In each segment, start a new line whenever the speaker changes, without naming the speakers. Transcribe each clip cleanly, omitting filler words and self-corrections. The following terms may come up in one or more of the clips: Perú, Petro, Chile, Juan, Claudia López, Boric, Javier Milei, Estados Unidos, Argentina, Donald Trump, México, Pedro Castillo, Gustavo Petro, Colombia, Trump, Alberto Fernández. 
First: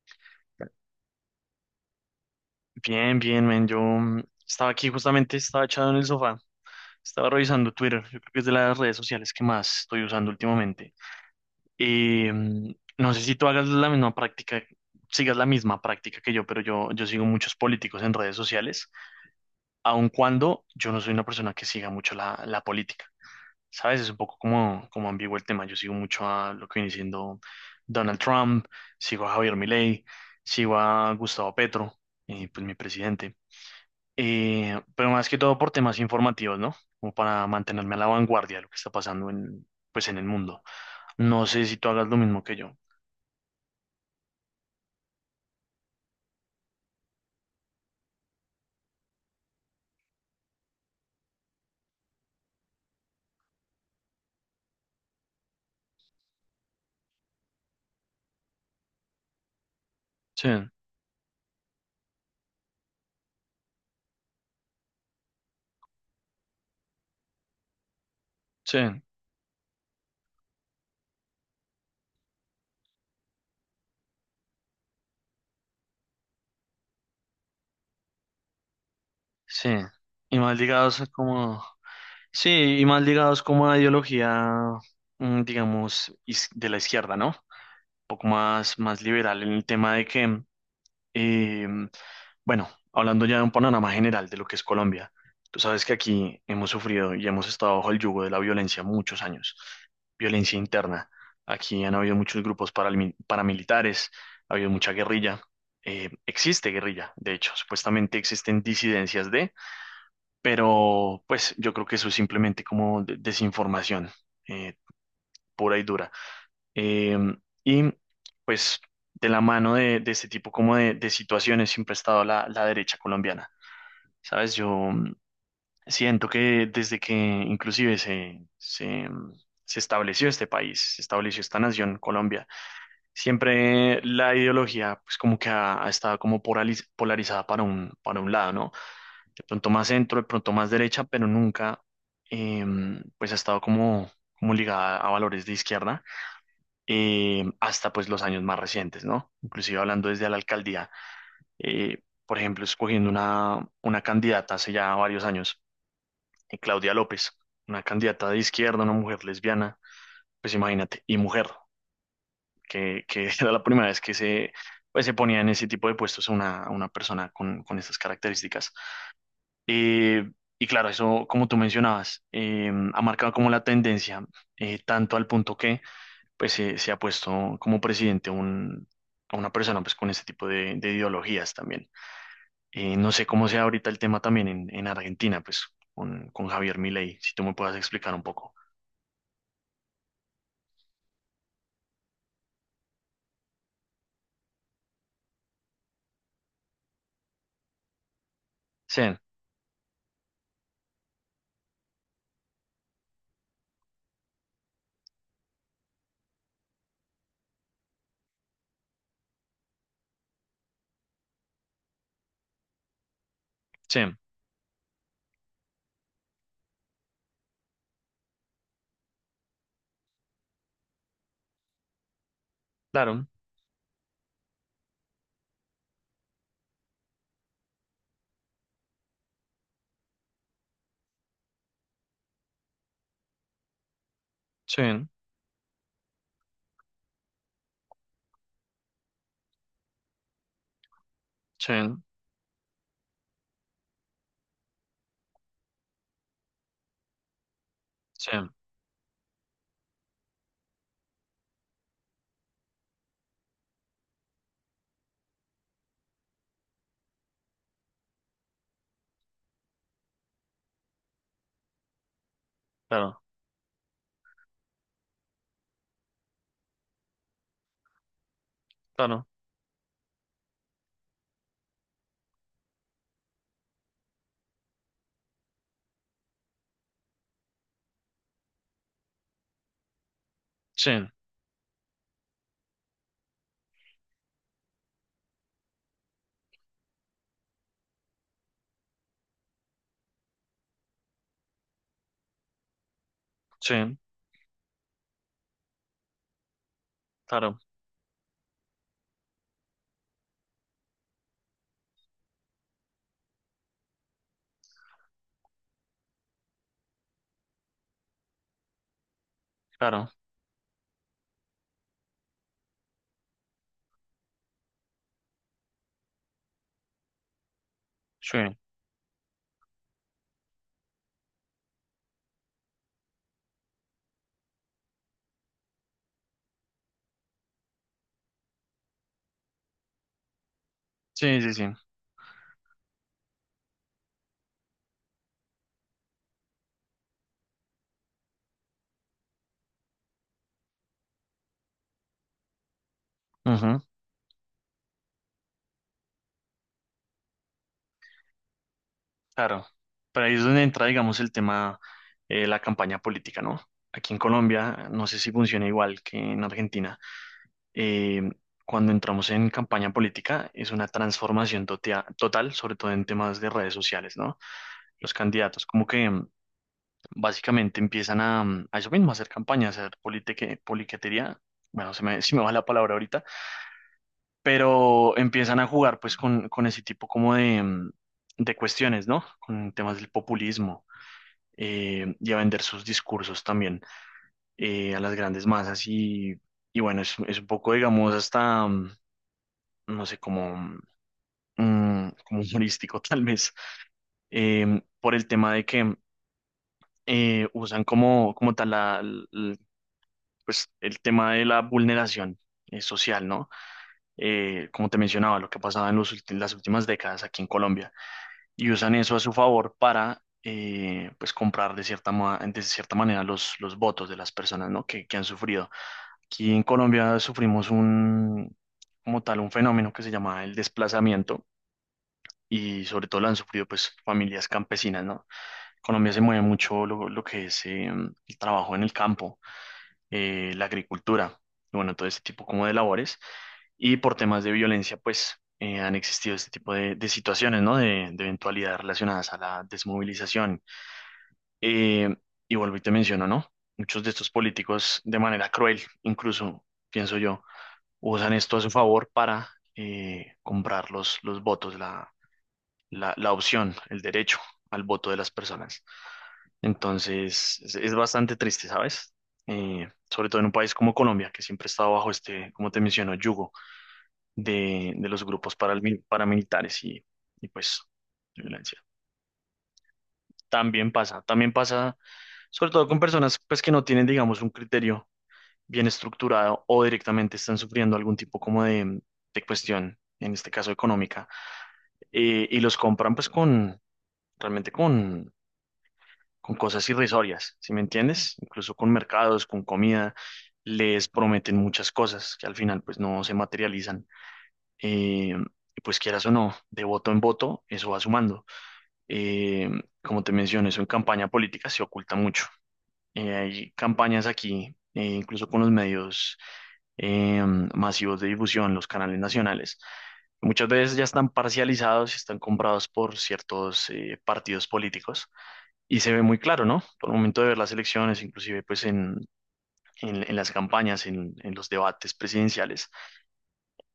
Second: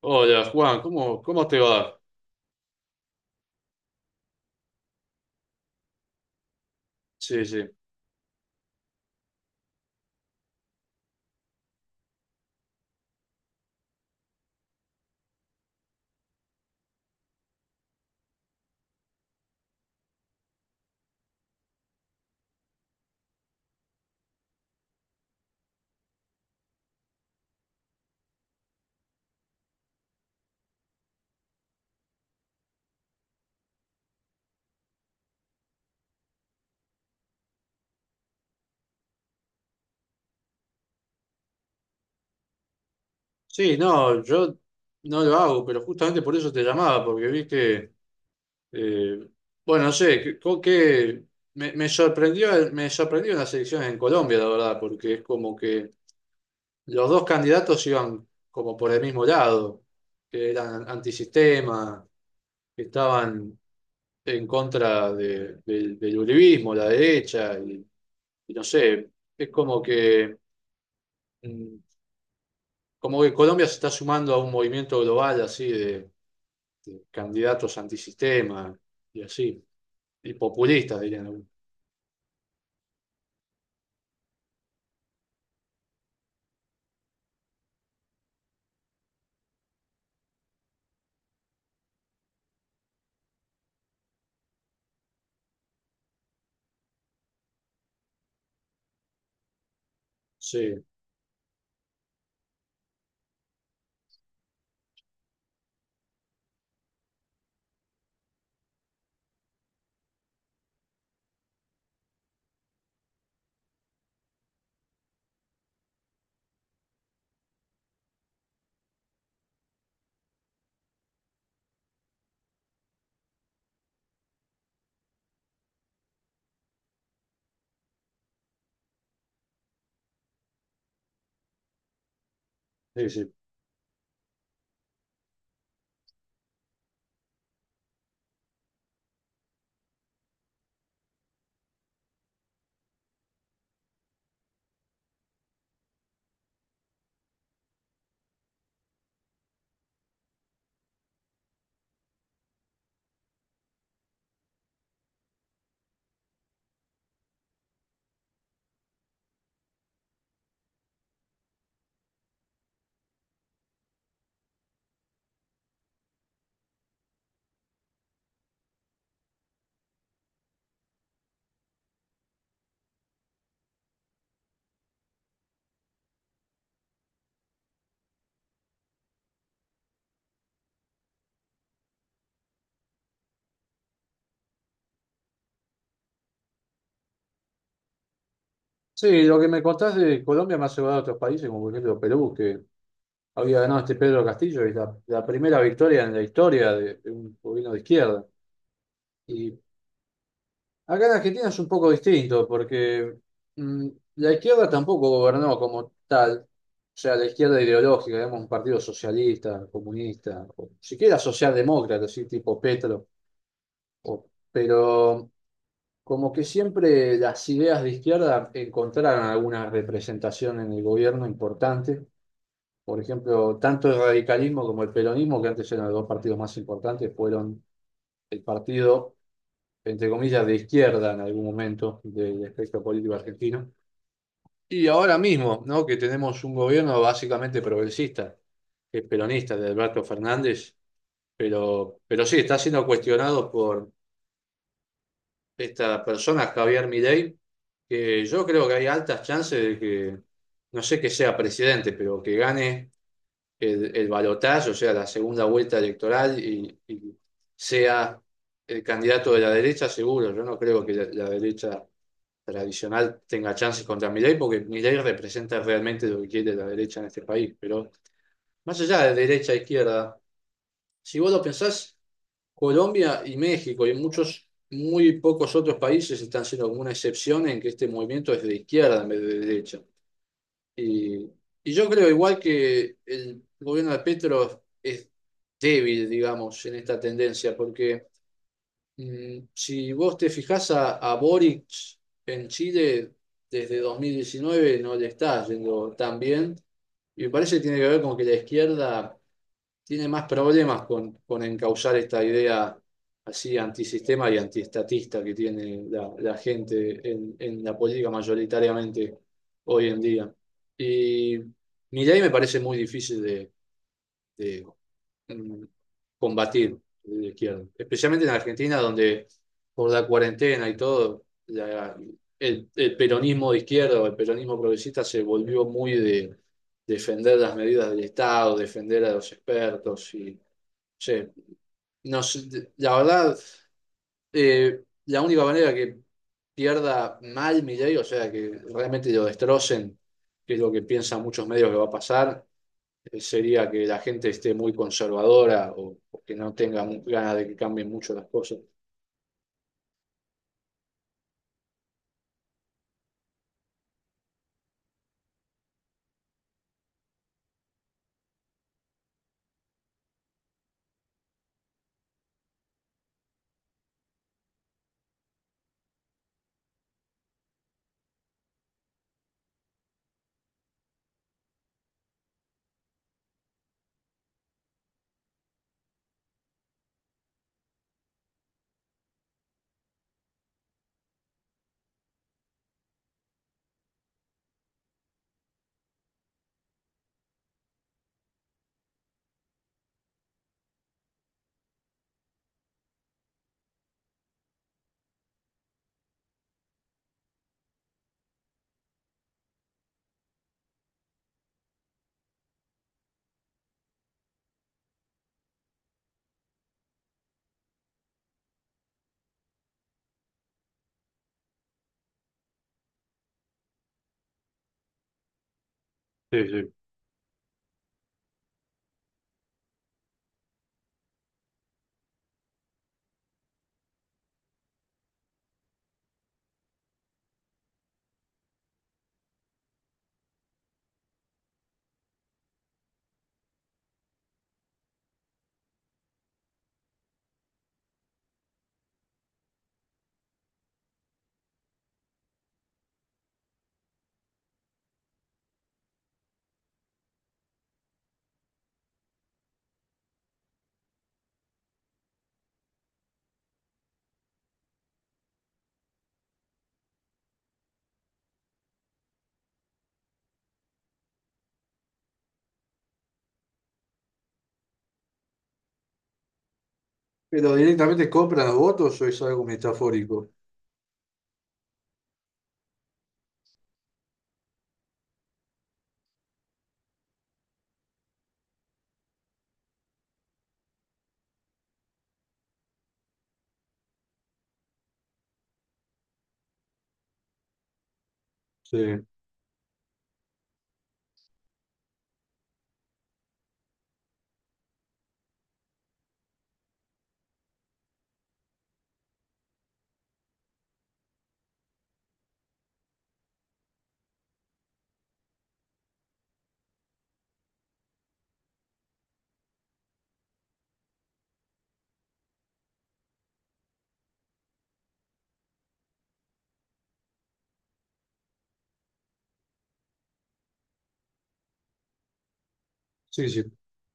Hola Juan, ¿cómo te va?
Bien, bien, men. Yo estaba aquí justamente, estaba echado en el sofá, estaba
Sí, sí.
revisando Twitter. Yo creo que es de las redes sociales que más estoy usando últimamente. Y mm, no sé si tú hagas la misma práctica, sigas la misma práctica que yo, pero yo sigo muchos políticos en redes sociales, aun cuando yo no soy una persona que siga mucho la política. ¿Sabes? Es un poco como ambiguo el tema. Yo sigo mucho a lo que viene siendo Donald Trump, sigo a Javier Milei, sigo a Gustavo Petro, pues mi presidente. Pero más que todo por temas informativos, ¿no? Como para mantenerme a la vanguardia de lo que está pasando en, pues, en el mundo. No sé si tú hagas lo mismo que yo.
Sí, no, yo no lo hago, pero justamente por eso te llamaba, porque vi que, eh, bueno, no sé, que, con que me sorprendió, me sorprendió las elecciones en Colombia, la verdad, porque es como que los dos candidatos iban como por el mismo lado,
Sí,
que eran antisistema, que estaban del uribismo, la derecha, y no
sí,
sé, es como que... mm, como que Colombia se está sumando a un movimiento global así de candidatos antisistema y así,
sí.
y
Y más
populistas
ligados a
dirían algunos.
como... Sí, y más ligados como a ideología, digamos, de la izquierda, ¿no? Un poco más liberal en el tema de que. Eh, bueno, hablando ya de un panorama general de lo que es Colombia, tú sabes que aquí hemos sufrido y hemos estado bajo el yugo de la violencia muchos años, violencia
Sí,
interna. Aquí han habido muchos grupos paramilitares, ha habido mucha guerrilla. Existe guerrilla, de hecho, supuestamente existen disidencias de, pero pues yo creo que eso es simplemente como desinformación eh, pura y dura. Em, y pues de la mano de este tipo como de situaciones siempre ha estado la derecha colombiana. Sabes, yo siento que desde que inclusive se estableció este país, se estableció esta nación, Colombia,
sí, sí.
siempre la ideología pues como que ha estado como polarizada para para un lado, ¿no? De pronto más centro, de pronto más derecha, pero nunca pues ha estado como, como ligada a valores de izquierda hasta pues los años más recientes, ¿no? Inclusive hablando desde la alcaldía, eh, por ejemplo, escogiendo una candidata hace ya varios años, Claudia López, una candidata de izquierda, una mujer lesbiana, pues imagínate, y mujer, que era la primera vez que se, pues, se ponía en ese tipo de puestos una persona con estas características. Eh, y claro, eso, como tú mencionabas, ha marcado como la tendencia, tanto al punto que pues se ha puesto como presidente un, a una persona pues con este tipo de ideologías también. No sé cómo sea ahorita el tema también en Argentina, pues con Javier Milei, si tú me puedas explicar un poco.
Sí, lo que me contás de Colombia me ha llevado a otros países, como por ejemplo Perú, que había ganado este Pedro Castillo, y la primera victoria en la historia de un gobierno de izquierda.
Sí,
Y acá en Argentina es un poco distinto porque mm, la izquierda tampoco gobernó como tal, o sea, la izquierda ideológica, digamos, un partido socialista, comunista, o siquiera socialdemócrata, así tipo Petro,
sí,
o- pero como que siempre las ideas de izquierda encontraron alguna representación en el gobierno importante, por
claro,
ejemplo, tanto el radicalismo como el peronismo, que antes eran los dos partidos más importantes, fueron el partido, entre comillas, de izquierda en algún momento del espectro político argentino. Y
sí,
ahora mismo, ¿no? Que tenemos un gobierno básicamente progresista, que es peronista, de Alberto Fernández,
sí,
pero sí, está siendo cuestionado por esta persona, Javier Milei, que
sí,
yo creo que hay altas chances de que, no sé que sea presidente, pero que gane el balotaje, o sea, la segunda vuelta electoral, y sea el candidato de la derecha, seguro. Yo no creo que la derecha
claro,
tradicional tenga chances contra Milei, porque Milei representa realmente lo que quiere la derecha en este país. Pero más allá de
claro,
derecha e izquierda, si vos lo pensás, Colombia y México y muchos, muy pocos otros países están siendo como una excepción en que este movimiento es de izquierda en vez de derecha.
sí,
Y, y yo creo igual que el gobierno de Petro es débil, digamos, en esta tendencia, porque si vos te fijás a Boric en Chile desde
sí,
2019 no le está yendo tan bien, y me parece
claro,
que tiene que ver con que la izquierda tiene más problemas con encauzar esta idea así antisistema y antiestatista que tiene la gente en la política mayoritariamente hoy en
claro,
día. Y Milei me parece muy difícil de, mm, combatir de la izquierda, especialmente en
sí,
Argentina, donde por la cuarentena y todo, el peronismo de izquierda o el peronismo progresista se volvió muy de defender las medidas del Estado, defender a los expertos y sí,
sí, sí, sí,
no sé, la verdad, la única manera que pierda mal Milei, o sea, que realmente lo destrocen, que es lo que piensan muchos medios que va a pasar, sería
ujú,
que la gente esté muy conservadora o que no tenga ganas de que cambien mucho las cosas.
claro. Pero ahí es donde entra, digamos, el tema, la campaña política, ¿no? Aquí en Colombia, no sé si funciona igual que en Argentina. eh, Cuando entramos en campaña política es una transformación total, sobre todo en temas de redes sociales, ¿no? Los candidatos como que básicamente empiezan a eso mismo, a hacer campaña, a hacer politiquería. Bueno, se me va la palabra ahorita, pero empiezan a jugar pues con ese tipo como de, de cuestiones, ¿no? Con temas del populismo y a vender sus discursos también a las grandes masas y bueno, es un poco, digamos, hasta, no sé, cómo como humorístico, tal vez, por el tema de que usan como, como tal pues, el tema de la vulneración social, ¿no? Como te mencionaba, lo que pasaba en los las últimas décadas aquí en Colombia, y usan eso a su favor para, pues, comprar de cierta, de cierta manera los votos de las personas, ¿no? Que han sufrido.
Sí,
Aquí en
sí.
Colombia sufrimos un, como tal, un fenómeno que se llama el desplazamiento. Y sobre todo lo han sufrido pues familias campesinas, ¿no? Colombia se mueve mucho lo que es el trabajo en el campo, la agricultura, y bueno, todo este tipo como de labores. Y por temas de violencia, pues han existido este tipo de situaciones, ¿no? De eventualidades relacionadas a la desmovilización. Eh, y vuelvo y te menciono, ¿no? Muchos de estos políticos, de manera cruel, incluso, pienso yo, usan esto a su favor para comprar los votos, la opción, el derecho al voto de las personas. Entonces, es bastante triste, ¿sabes? Sobre todo en un país como Colombia, que siempre está bajo este, como te menciono, yugo de los grupos paramilitares y
¿Pero
pues
directamente compran los
violencia.
votos o es algo metafórico?
También pasa, sobre todo con personas pues que no tienen, digamos, un criterio bien estructurado o directamente están sufriendo algún tipo como de cuestión, en este caso económica, y los compran pues con, realmente con cosas irrisorias, ¿sí me entiendes? Incluso
Sí.
con mercados, con comida, les prometen muchas cosas que al final pues no se materializan. Eh, y pues quieras o no, de voto en voto, eso va sumando. Eh, Como te mencioné, eso en campaña política se oculta mucho. Hay campañas aquí, incluso con los medios eh, masivos de difusión, los canales nacionales. Muchas veces ya están parcializados y están comprados por ciertos partidos políticos y se ve muy claro, ¿no? Por el momento de ver las elecciones, inclusive pues en, en las campañas, en los debates presidenciales,
Sí, sí.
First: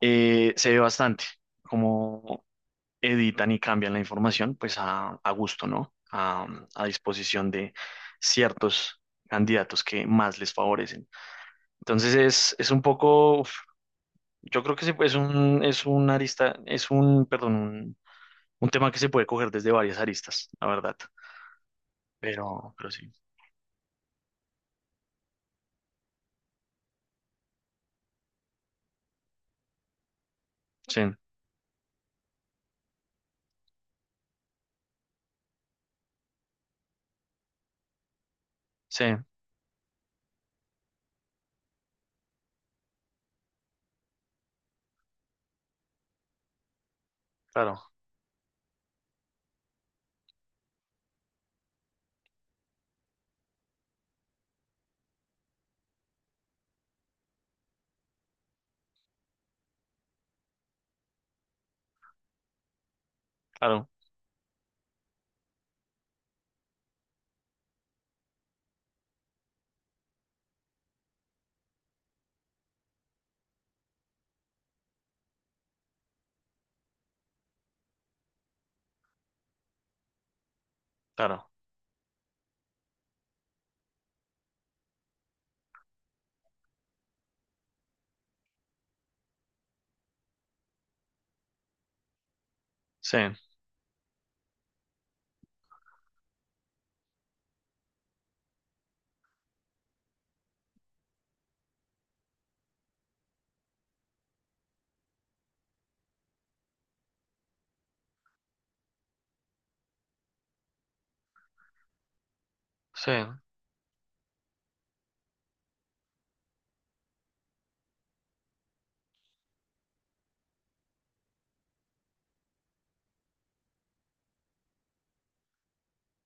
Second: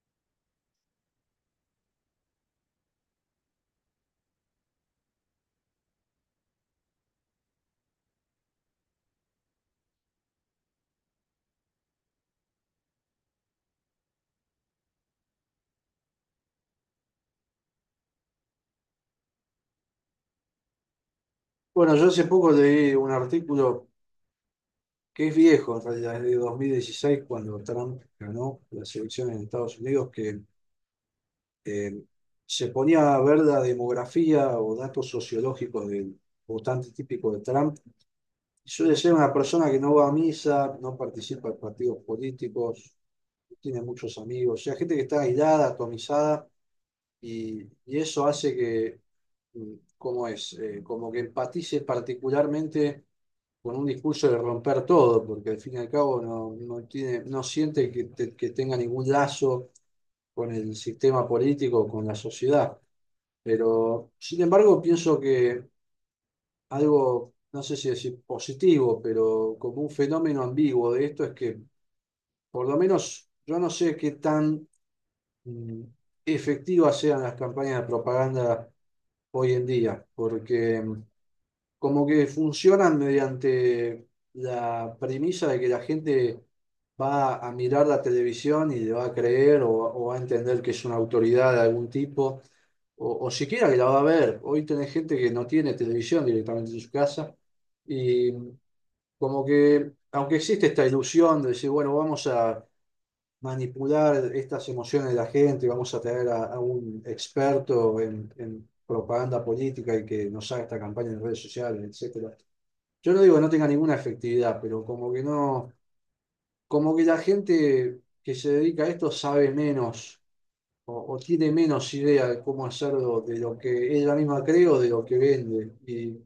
se ve bastante cómo editan y cambian la información pues a gusto, ¿no? A disposición de ciertos candidatos que más les favorecen. Entonces es un poco, uf, yo creo que es un arista, es un, perdón, un tema que se puede coger desde varias aristas, la verdad.
Bueno, yo hace poco
Pero
leí un
sí,
artículo que es viejo, en realidad, es de 2016 cuando Trump ganó las elecciones en Estados Unidos, que
sí,
eh, se ponía a ver la demografía o datos sociológicos del votante típico de Trump. Suele
sí,
ser una persona que no va a misa, no participa en partidos políticos, no tiene muchos amigos, o sea, gente que está aislada, atomizada,
claro,
y eso hace que, mm, ¿cómo es? Como que empatice particularmente con un discurso de romper todo, porque al fin y al cabo no, no tiene, no siente que, que tenga ningún lazo con el sistema político, con la sociedad.
claro.
Pero, sin embargo, pienso que algo, no sé si decir positivo, pero como un fenómeno ambiguo de esto es que por lo menos yo no sé qué tan mm, efectivas sean las campañas de propaganda hoy en día, porque
Claro,
como que funcionan mediante la premisa de que la gente va a mirar la televisión y le va a creer o va a entender que es una autoridad de algún tipo,
sí,
o siquiera que la va a ver. Hoy tenés gente que no tiene televisión directamente en su casa y como que, aunque existe esta ilusión de decir, bueno, vamos a manipular estas emociones de la gente, vamos a traer a un experto en propaganda política y que nos haga esta campaña en redes sociales, etcétera.
sí,
Yo no digo que no tenga ninguna efectividad, pero como que no, como que la gente que se dedica a esto sabe menos o tiene menos idea de cómo hacerlo de lo que ella misma cree o de lo que vende. Y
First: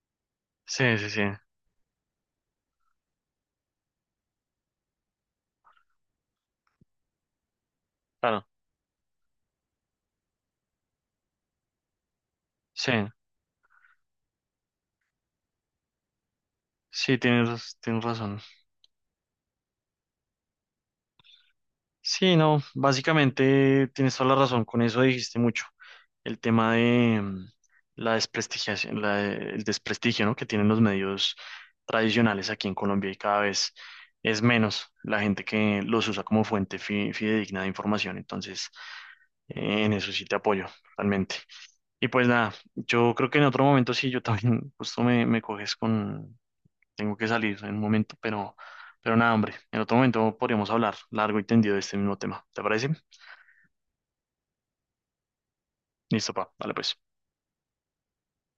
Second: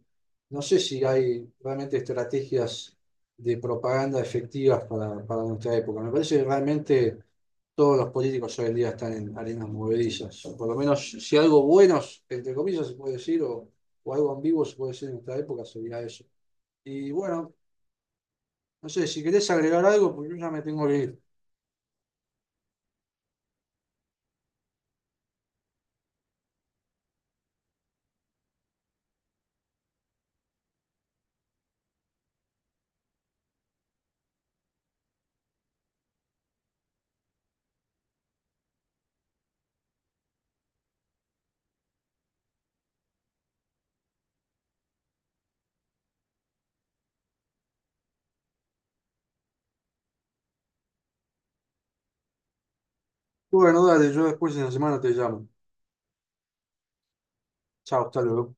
no sé
sí,
si
sí, sí,
hay realmente estrategias de propaganda efectivas para nuestra época. Me parece que realmente todos los
claro,
políticos hoy en día están en arenas movedizas. Por lo menos si algo buenos, entre comillas,
sí,
se puede decir, o algo ambiguo se puede decir en nuestra época, sería eso. Y
sí,
bueno,
tienes, tienes razón.
no sé, si querés agregar algo, porque yo ya me tengo que ir.
Sí, no, básicamente tienes toda la razón, con eso dijiste mucho. El tema de la desprestigiación, la el desprestigio, ¿no? Que tienen los medios tradicionales aquí en Colombia y cada vez es menos la gente que los usa como fuente fidedigna de información. Entonces, en eso sí te apoyo, realmente. Y pues nada, yo creo que en otro momento sí, yo también justo me coges con... Tengo que salir en un momento, pero nada, hombre. En otro momento podríamos hablar largo y tendido de este mismo tema. ¿Te parece?
Bueno, dale, yo después en la semana te llamo.
Listo, pa. Vale, pues.
Chao, hasta luego.